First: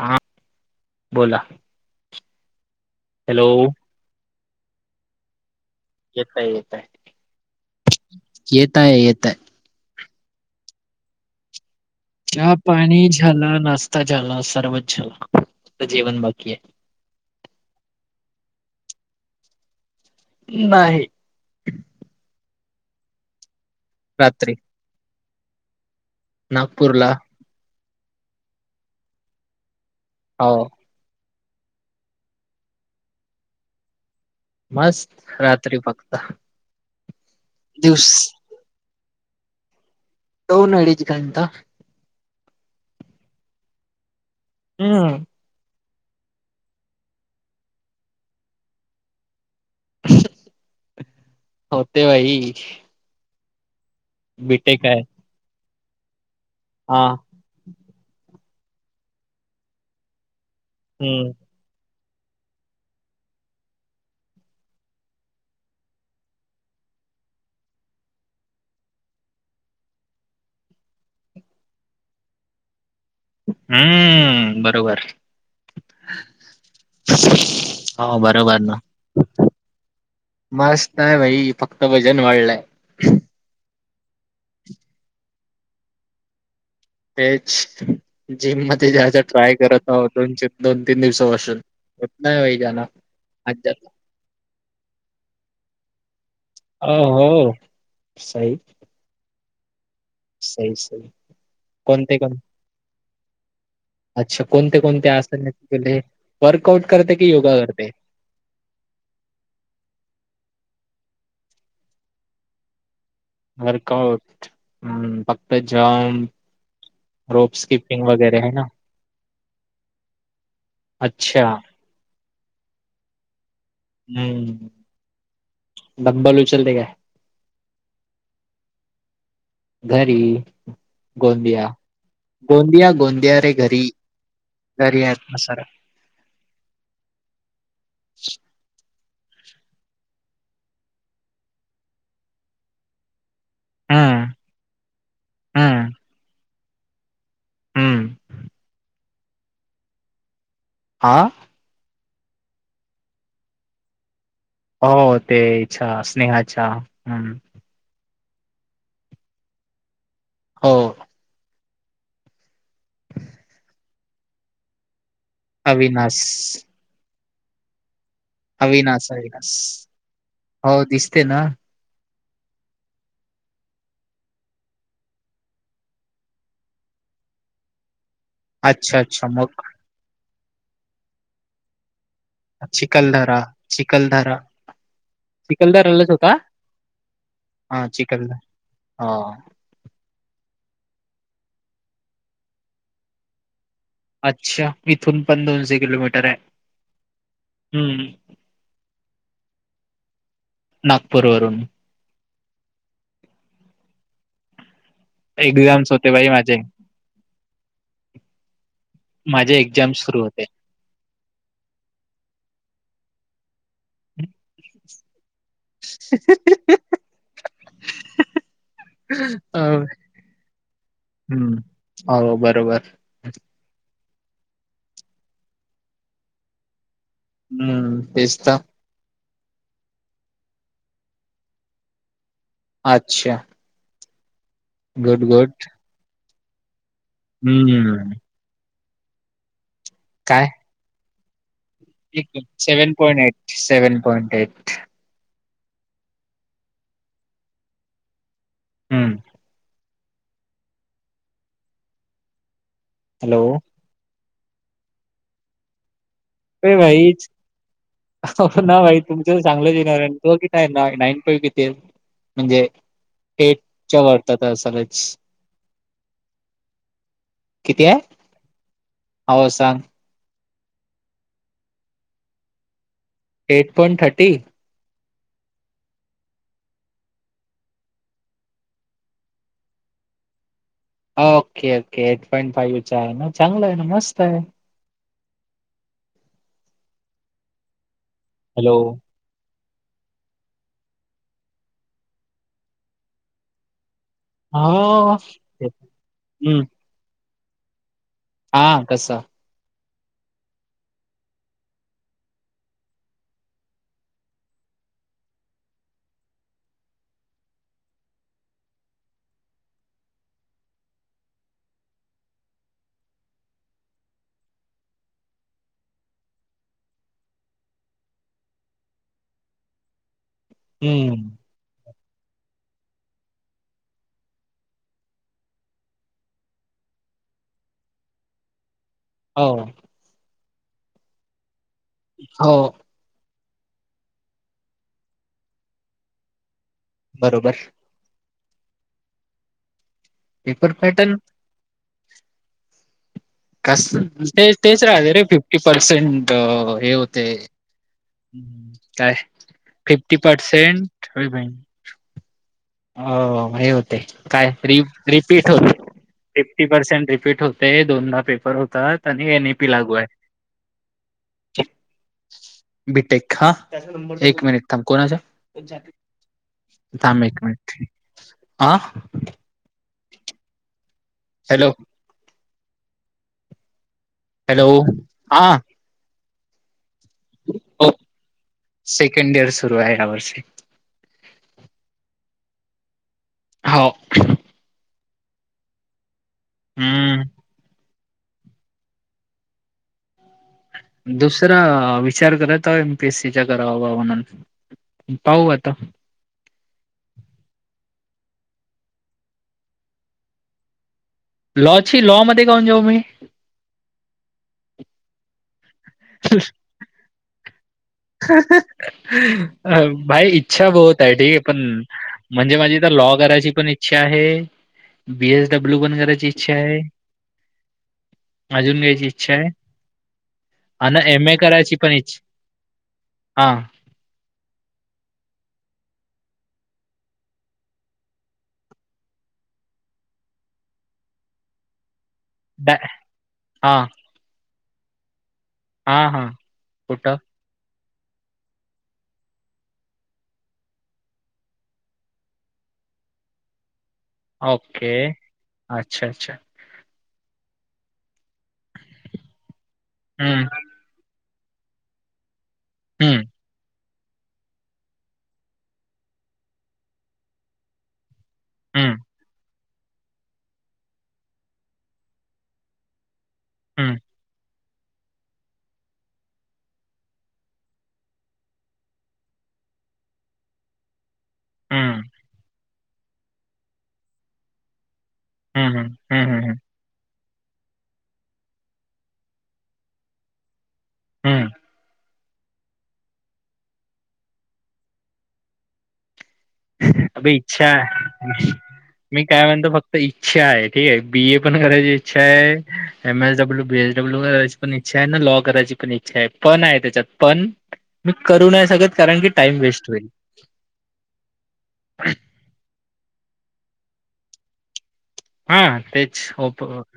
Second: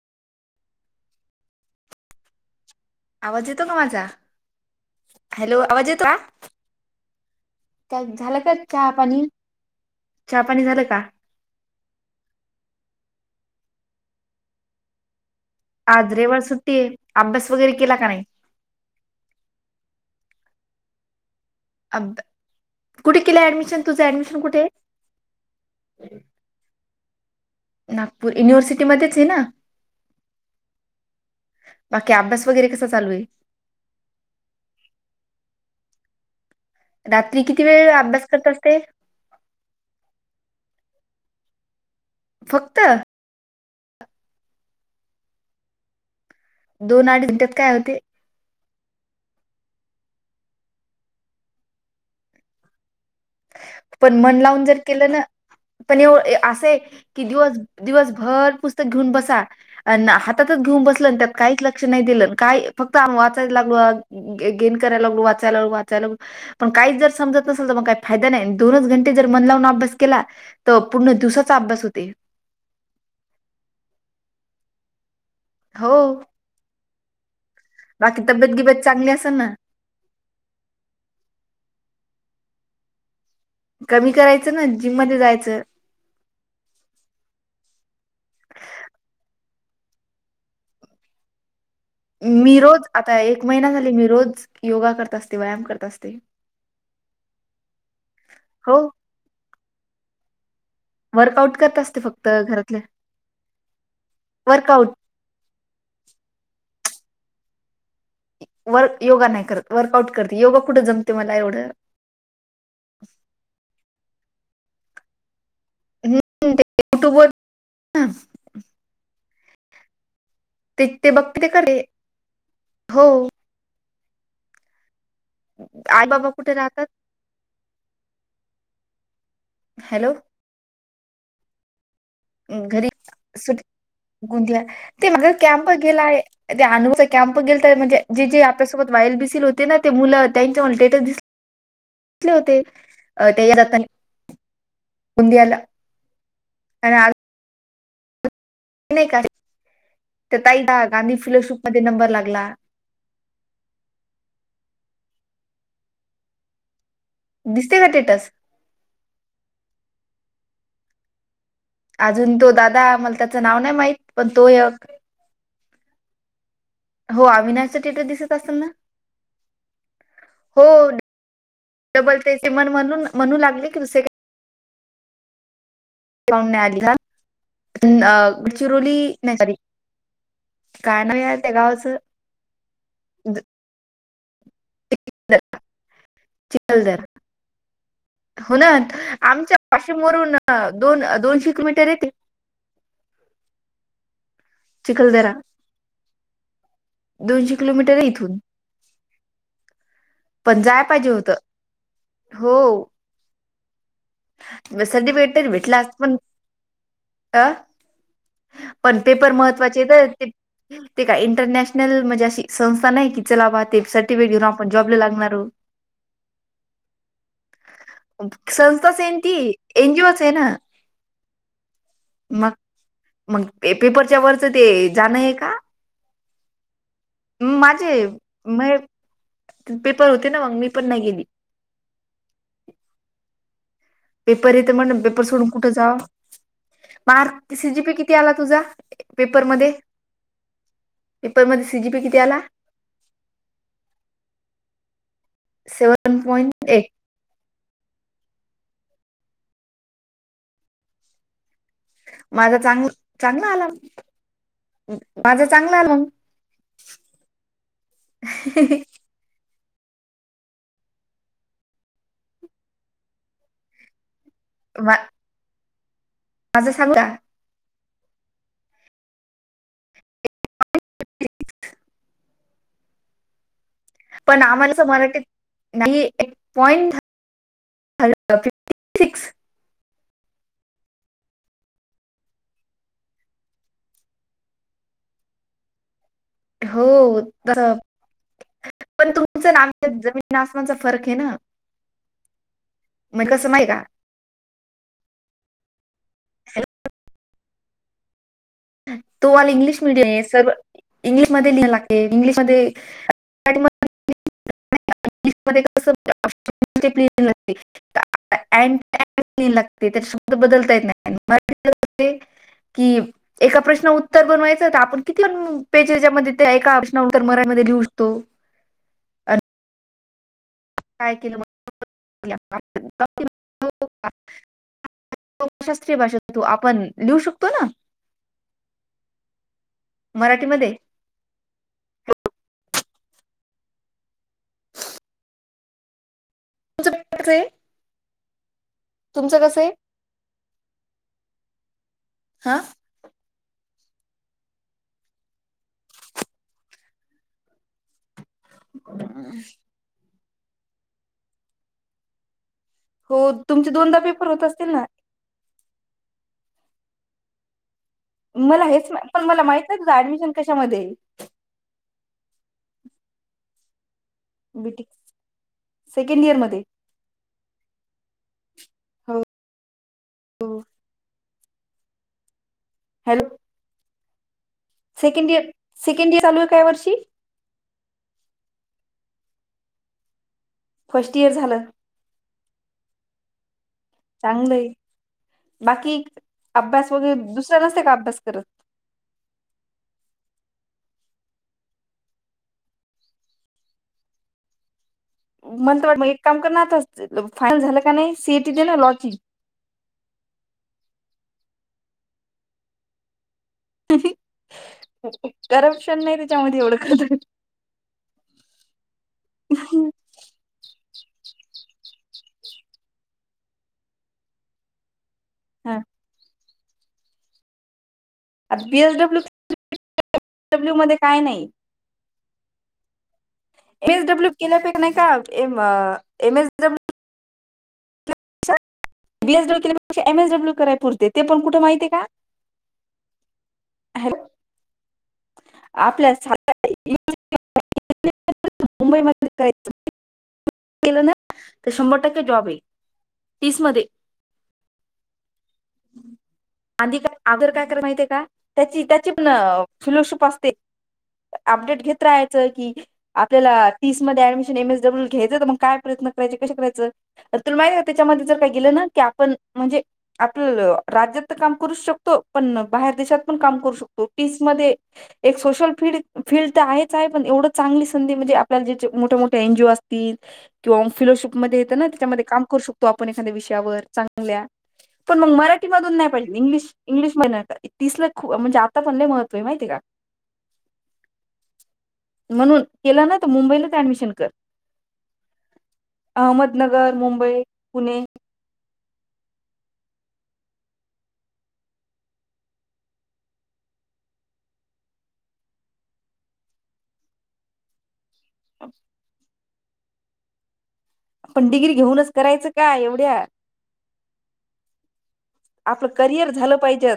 हा बोला. हॅलो आवाज येतो का माझा हॅलो आवाज येत येतय येतय. तो झालं का येत चहा आहे येत आहे. येत पाणी आहे. चहा पाणी झालं का? चहा पाणी झाला नाश्ता झाला सर्वच झाल. आज रेवा सुट्टी ये अभ्यास वगैरे केला का नाही. नाही. कुठे केलं ऍडमिशन? तुझं ऍडमिशन रात्री कुठे आहे? नागपूर ला. नागपूर, युनिव्हर्सिटीमध्येच आहे ना? हाव. बाकी अभ्यास वगैरे कसा चालू आहे? मस्त रात्री फक्त. रात्री किती वेळ दिवस अभ्यास करत असते? दोन अडीच घंटा. फक्त? हम्म. दोन अडीच घंट्यात काय होते? होते भाई. पण मन लावून जर बीटेक केलं ना, पण एव असे आहे हां. दिवस दिवसभर पुस्तक घेऊन बसा, अन् हातातच घेऊन बसलं अन् हम्म त्यात काहीच लक्ष लक्ष नाही दिलं अन् काय फक्त आम् वाचायला लागलो, गेन करायला लागलो वाचायला वाचायला पण काहीच जर समजत नसेल तर मग काय फायदा नाही दोनच घंटे जर मन लावून अभ्यास केला तर पूर्ण दिवसाचा अभ्यास होते. हम्म बरोबर. हो. हो बाकी तब्येत बरोबर ना. गिब्येत चांगली असेल ना मस्त आहे भाई, फक्त वजन वाढलंय. कमी करायचं ना, जिममध्ये जायचं. तेच जिम मध्ये जायचं ट्राय करत आहे दोन दोन तीन दिवसापासून. होत नाही भाई मी रोज जाणं आता एक महिना आज झाली मी रोज योगा करत असते, व्यायाम करत असते. ओ हो सही. हो सही. सही वर्कआउट करत असते कोणते फक्त कोण घरातलं. अच्छा कोणते कोणते आसन तू केले? वर्कआउट करते की योगा करते? वर्क योगा नाही करत वर्कआउट करते, योगा कुठं जमते मला एवढं? वर्कआउट हम्म, फक्त हम्म जंप ते युट्यूब वर रोप, स्किपिंग ना वगैरे है ना? ते ते बघते अच्छा ते करते, हो. हम्म. आई बाबा डंबेल कुठे उचलते राहतात काय? हॅलो घरी, गोंदिया. घरी गोंदिया गोंदिया रे सुट घरी, घरी आहेत ना सार केलाय. ते अनुचा कॅम्प गेलता, म्हणजे जे जे आपल्यासोबत वाईल बिसिल होते ना ते मुलं त्यांच मला स्टेटस दिस तले होते [unintelligible] [inaudible] जात हम्म गोंदियाला हम्म [unintelligible] हम्म. नाही का, तर ताई ला हा गांधी फिलॉसॉफी मध्ये नंबर लागला. हो ते हेच्या स्नेहा च्या हम्म. दिसते काय टेट्स? हो. अजून तो दादा मला त्याचं नाव नाही माहित, पण तो एक अविनास. हो आविनासच स्टेटस दिसत असेल ना अविनास, अविनास हो दिसते ना? डबल तेण म्हणून, म्हणून लागली का दुसरीकडे आली ना, गडचिरोली अच्छा अच्छा नाही मग सॉरी. काय नाव त्या गावाचं? चिकलदरा, चिकलदरा चिखलदरलाच होता. हा चिखलदरा चिखलदरा हो ना हा आमच्या असे पाशीम वरून दोन, दोनशे किलोमीटर आहे ते. अच्छा, इथून चिखलदरा पण दोनशे किलोमीटर हाय, दोनशे हम्म, किलोमीटर आहे हम्म इथून पण जाय पाहिजे होत. नागपूरवरून हो म, सर्टिफिकेट तरी भेटला आज एक्झाम्स होते पण, बाई माझे अ. पण पेपर माझे महत्वाचे एक्झाम्स तर सुरू ते होते. ते काय इंटरनॅशनल म्हणजे अशी संस्था नाही की चलावा ते चल ती व्हिडिओ आपण जॉबला लागणार आहोत. ती अ एनजीओच आहे ना? हम्म हो मग. बरोबर मग पेपरच्या वरचं ते जाणंय का? माझे हम्म तेच तर म पेपर होते ना, मग मी पण नाही गेली. अच्छा. पेपर येत मण पेपर गुड सोडून गुड कुठं जाव, मार्क सीजीपी हम्म किती आला तुझा? पेपरमध्ये. काय? पेपर मध्ये C. Seven point eight, seven point eight. Seven point eight. हम्म. माझा चांग, हॅलो चांगला आला, माझा चांगला आला मग. ये भाईच, हो ना भाई. तुमचं चांगलं येणार आहे, तो किथ आहे ना नाईन फाईव्ह किथे, म्हणजे एटच्या वार्तात असालच. माझं सांगू का? किती हाय? हो सांग. [unintelligible] Eight point thirty. पण आम्हाला अस मराठीत, नाही एक point thirty fifty. Six okay, okay eight point फाईव्हचा आहे ना चांगला आहे ना मस्त हाय. हो तर हॅलो. पण तुमचं ना आमचं जमीन आसमानचा फरक आहे ना, म्हणजे कसं नाही का. अहो, हम्म. हॅलो हा कसा तो वाला इंग्लिश [inaudible] [unintelligible] लागते त्याच्या शब्द बदलता येत नाही की एका प्रश्न उत्तर बनवायचं तर आपण किती पण पेजेसमध्ये त्या एका प्रश्न उत्तर मरायमध्ये लिहू शकतो आणि हम्म [unintelligible] शास्त्रीय भाषेत तू आपण लिहू शकतो ना? हो. मराठीमध्ये हो. बरोबर [unintelligible] तुमचं कसं आहे? पेपर पॅटर्न हा. कास ते तेच राहते रे फिफ्टी पर्सेंट हे होते. काय फिफ्टी पसेंट होय होय. हो हो हे तुमचे होते दोनदा पेपर होत काय असतील ना रीप रिपीट होते फिफ्टी पर्सेंट रिपीट होते दोनदा पेपर मला होता हेच मा- पण आणि मला एनए माहित पी नाही तुझं लागू आहे. ऍडमिशन कशामध्ये आहे बीटेक. हा एक मिनिट थांब बीटी कोण च्या सेकंड इयर मध्ये थांब एक मिनिट आ. हो हो. हॅलो. हॅलो. हॅलो सेकंड हा इयर सेकंड इयर चालू आहे काय वर्षी? हो सेकंड इयर सुरू आहे या वर्षी. फर्स्ट इयर झालं. हो. चांगलं आहे. बाकी अभ्यास वगैरे हम्म दुसऱ्या नसते का अभ्यास करत? दुसरा विचार करत आहे एमपीएस सी च्या कराव म्हणून पाहू आता मंत वाट मग एक काम करणार आता फायनल झालं का नाही सीएटी दे ना लॉचिंग लॉ ची लॉ मध्ये मध्ये काऊन जाऊ मी. करप्शन नाही त्याच्यामध्ये एवढं ख [unintelligible] भाई इच्छा बहुत आहे ठीक आहे पण म्हणजे माझी तर लॉ करायची पण इच्छा आहे पी एस हा डब्ल्यू पण करायची इच्छा आहे. आता अजून घ्यायची बीएसडब्ल्यू इच्छा आहे डब्ल्यू मध्ये आणि काय एम ए नाही करायची पण इच्छा आहे हां. एम एस डब्ल्यू केला पाक नाही का M M S W BSW केल्यापेक्षा एम एस डब्ल्यू कराय पुरते ते पण कुठ माहिते का? नाय हा. हॅलो हा आपल्या हा [unintelligible] कुठं मुंबई म करायचं [unintelligible] केलं ना तर शंभर टक्के जॉब आहे तीस मध्ये ओके अच्छा अच्छा. आधी का आदर काय करा माहितीे का त्याची त्याची पण सुलशूप हम्म असते. अपडेट घेत राहायचं की हम्म आपल्याला. तीस मध्ये ऍडमिशन एम एस ड्ब्ल्यू घ्यायचय म काय प्रयत्न करायचे कसे करायचं तुला माहिते नाही का त्याच्यामध्ये जर रेग्युलर हम्म की आपण म्हणजे आपलं राज्यात तर काम करूच शकतो पण बाहेर देशात पण काम करू हम्म शकतो पीस मधे एक सोशल फीड फील्ड तर आहेच आहे पण एवढं चांगली संधी म्हणजे आपल्याला जे चे मोठे मोठे एन जी ओ असतील किंवा मग फिलोशिपमध्ये येतं ना हम्म त्याच्यामध्ये काम करू शकतो आपण एखाद्या विषयावर चांग ल्या पण म मराठी हम्म हम्म मधून नाही हम्म पाहिजे हम्म इंग्लिश इंग्लिश महिन तीसला खूप म्हणजे आता पण लय महत्व आहे माहितीए का? हम्म म्हणून केला ना त मुंबईलाच ऍडमिशन कर अहमद नगर, अबे मुंबई, इच्छा पुणे [inaudible] मी काय म्हणतो फक्त इच्छा आहे ठीक आहे बी ए पण करायची इच्छा आहे M S W B S W करायची पण इच्छा आहे ना लॉ करायची पण इच्छा आहे पण आहे त्याच्यात पण [inaudible] मी करू नाय शकत कारण की टाईम वेस्ट होईल. आपण डिग्री घेऊनच करायचं का एवढ्या हा आपलं तेच करिअर झालं होप अं पाहिजे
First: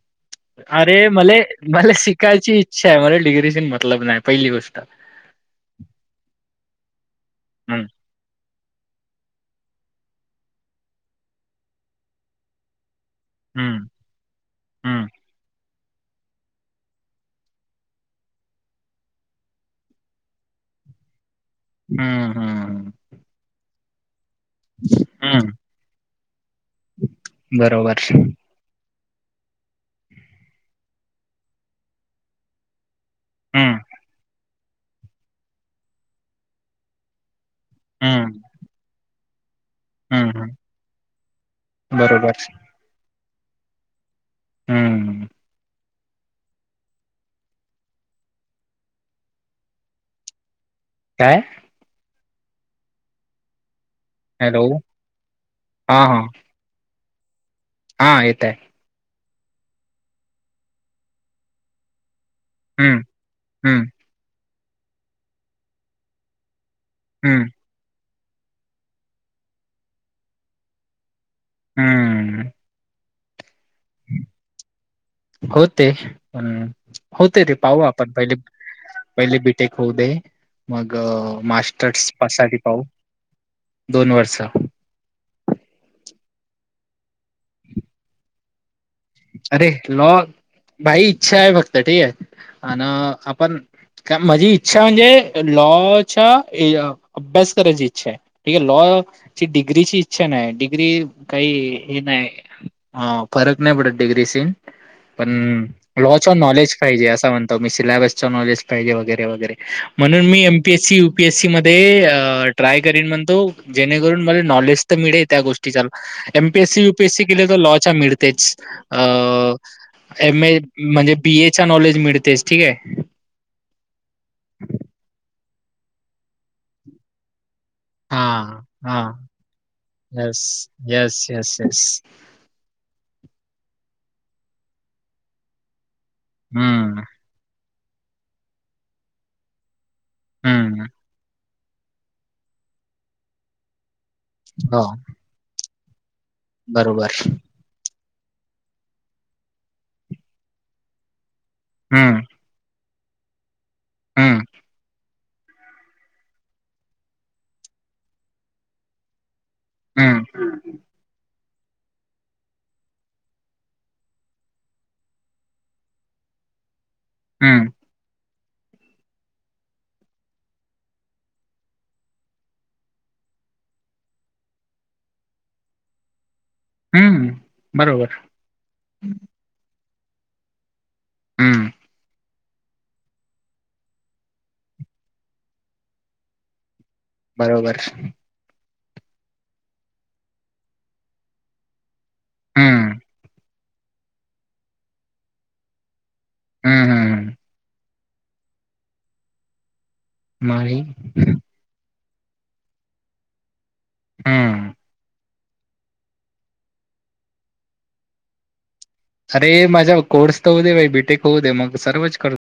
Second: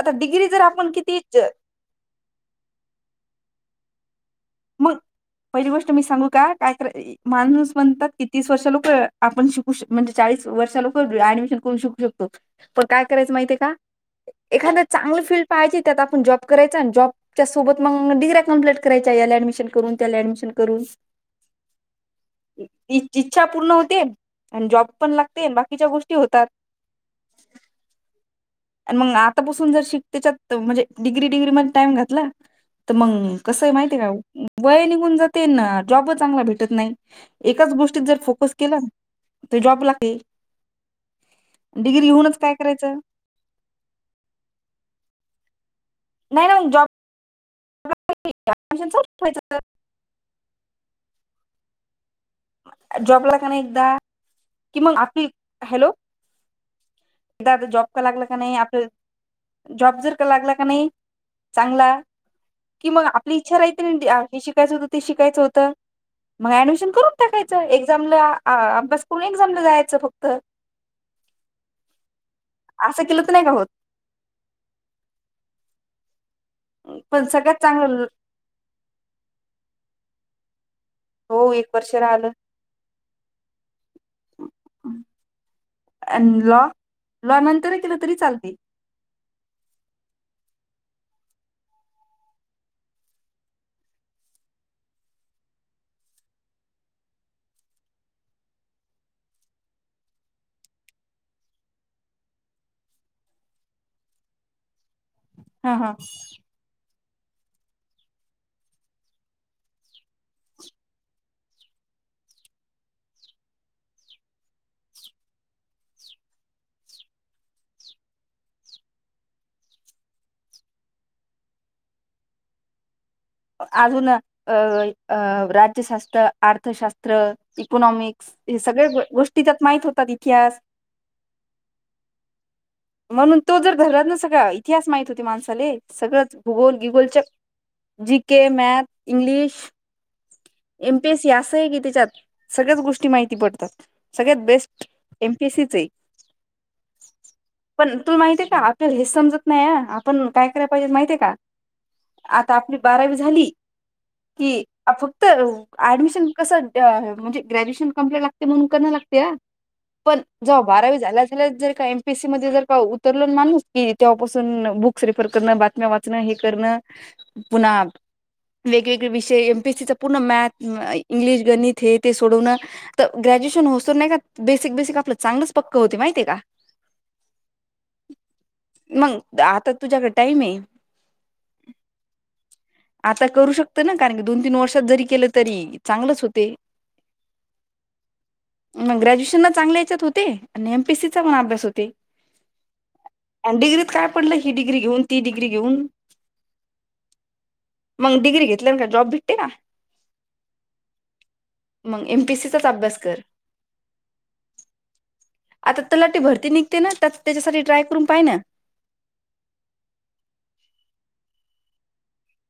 आता डिग्री जर आपण अरे किती मले ज- मले शिकायची इच्छा हाय मले डिग्रीशी मतलब नाही पहिली गोष्ट मग पहिली गोष्ट मी सांगू का कायतर माणूस हम्म म्हणतात कि तीस वर्ष लोक आपण शिकूश म्हणजे चाळीस वर्षा लोक ऍडमिशन करून शिकू शकतो पण काय करायचं माहितीये का हम्म एखांद हम्म चांगलं फील्ड पाहायची त्यात आपण जॉब करायचा अन जॉबच्यासोबत मग डिगऱ्या कंप्लीट कराय च्या याला ॲडमिशन करून त्याला ऍडमिशन करून हा हा इ इच्छा पूर्ण होते आणि जॉब पण लागते हम्म बाकीच्या गोष्टी होतात बरोबर आणि मग आतापासून जर शिकतेच्यात म्हणजे डिग्री डिग्री मध्ये टाइम घातला ते मंग कसं य हम्म माहिती आहे काय? वय निघून जाते ना जॉबच चांगला भेटत नाही एकाच गोष्टीत जर हम्म फोकस केलां ते जॉब लागते हम्म हम्म डिग्री हूनच बरोबर काय करायचं? हम्म नाही ना जॉ [unintelligible] काय? जॉब ला कनाही एकदा हॅलो कि मग आपी हॅलो हा हा दादा जॉब का हा लागला का येत आहे नाही आपल जॉब जर का लागला का नाही चांगला कि हम्म मग आपली इच्छा राहिती हम्म ना ती हे शी कायचं होतं ते शिकायचं होतं मग ऍडमिशन करून हम्म टाकायच एक्झामला आं अभ्यास पुढं एक्झामला जायाचं फक्त हम्म असं केलं त नाही का होत? होते पण पण होते रे सगळ्यात पाहू चांगलं आपण पहिले पहिले बी टेक होऊ दे मग हो एक वर्ष मास्टर्स राहिलं साठी पाहू दोन वर्ष आन लॉ लॉ नंतर केलं तरी चालतय. अरे लॉ भाई इच्छा आहे फक्त ठीक आहे आण आपण. का माझी इच्छा म्हणजे लॉच्या ए अ, अभ्यास करायची इच्छा आहे ठीक आहे लॉ. ची डिग्रीची इच्छा नाय डिग्री काही हे नाय फरक नाही पडत. डिग्रीसन पण ह ह लॉ नॉलेज. पाहिजे असं म्हणतो मी सिलेबसच नॉलेज पाहिजे वगैरे वगैरे म्हणून मी एमपीएससी यू''--'' पीएससी मध्ये ट्राय करेन म्हणतो जेणेकरून मले नॉलेज तर मिळे त्या गोष्टीचा. एमपीएसी युपीएससी केले तर लॉच्या मिळतेच. अ एम ए म्हणजे बी ए चा नॉलेज मिळतेच ठीक आहे. अजून अ अ राज्यशास्त्र अर्थशास्त्र. हा इकोनॉमिक्स हे सगळे हा गोष्टी त्यात माहित होतात येस इतिहास. येस येस येस म्हणून तो जर धरलात ना सगळ इतिहास माहित होती माणसाले सगळंच भूगोल हम्म गिगोलच्या. G K math English. हम्म एमपीएस असं आहे की, त्याच्यात सगळ्याच गोष्टी माहिती पडतात सगळ्यात हो बेस्ट. एमपेसीचय हाय. बरोबर. पण तुल माहितीय का आपल्याला हेच समजत नाहीय आपण काय करायला पाहिजे माहितीय का, हम, आता आपली बारावी झाली हम्म कि, फक्त अ ऍडमिशन कसं त्या हे म्हणजी ग्रॅज्युएशन कंप्लीट लागते म्हणून करा लागत. त्या पण हम्म जव बारावी झाल्या. जर का एमपीसी मध्ये जर का उतरल माणूस की, तेवपासून बुक्स रेफर करणं. वाचणं हे करणं हम्म पुन्हा वेगवेगळे विषय. तिथं पुनण मॅथ इंग्लिश गणीत हे ते सोडवन. तर ग्रॅज्युएशन होत नाही का बेसिक बेसिक आपलं चांगलंच पक्कं होते माहितीय का. हम्म, बरोबर. मग आता तुझ्याकड टाईम आहे. हम्म, आता करू शकत ना कारण की, दोन तीन वर्षात जरी केलं तरी चांगलंच होते. बरोबर. मग ग्रॅज्युएशन ला चांगल्या याच्यात होते. आणि एमपीएसीचा पण अभ्यास होते. हम्म, आणि डि्रीत काय पडलं ह डिग्री घेऊ ती डिग्री घेऊन. हम हम, मग डिग्री घेतल्या ना का जॉब भेटते का. मग आणि. मग एम पीसीचाच अभ्यास कर. हा, आता तरलाटी भरती निघते ना तर त्याच्यासाठी ट्राय करून पाहि ना. अरे माझ्या कोर्स तर हो दे बाई बीटेक होऊ दे मग सर्वच करत.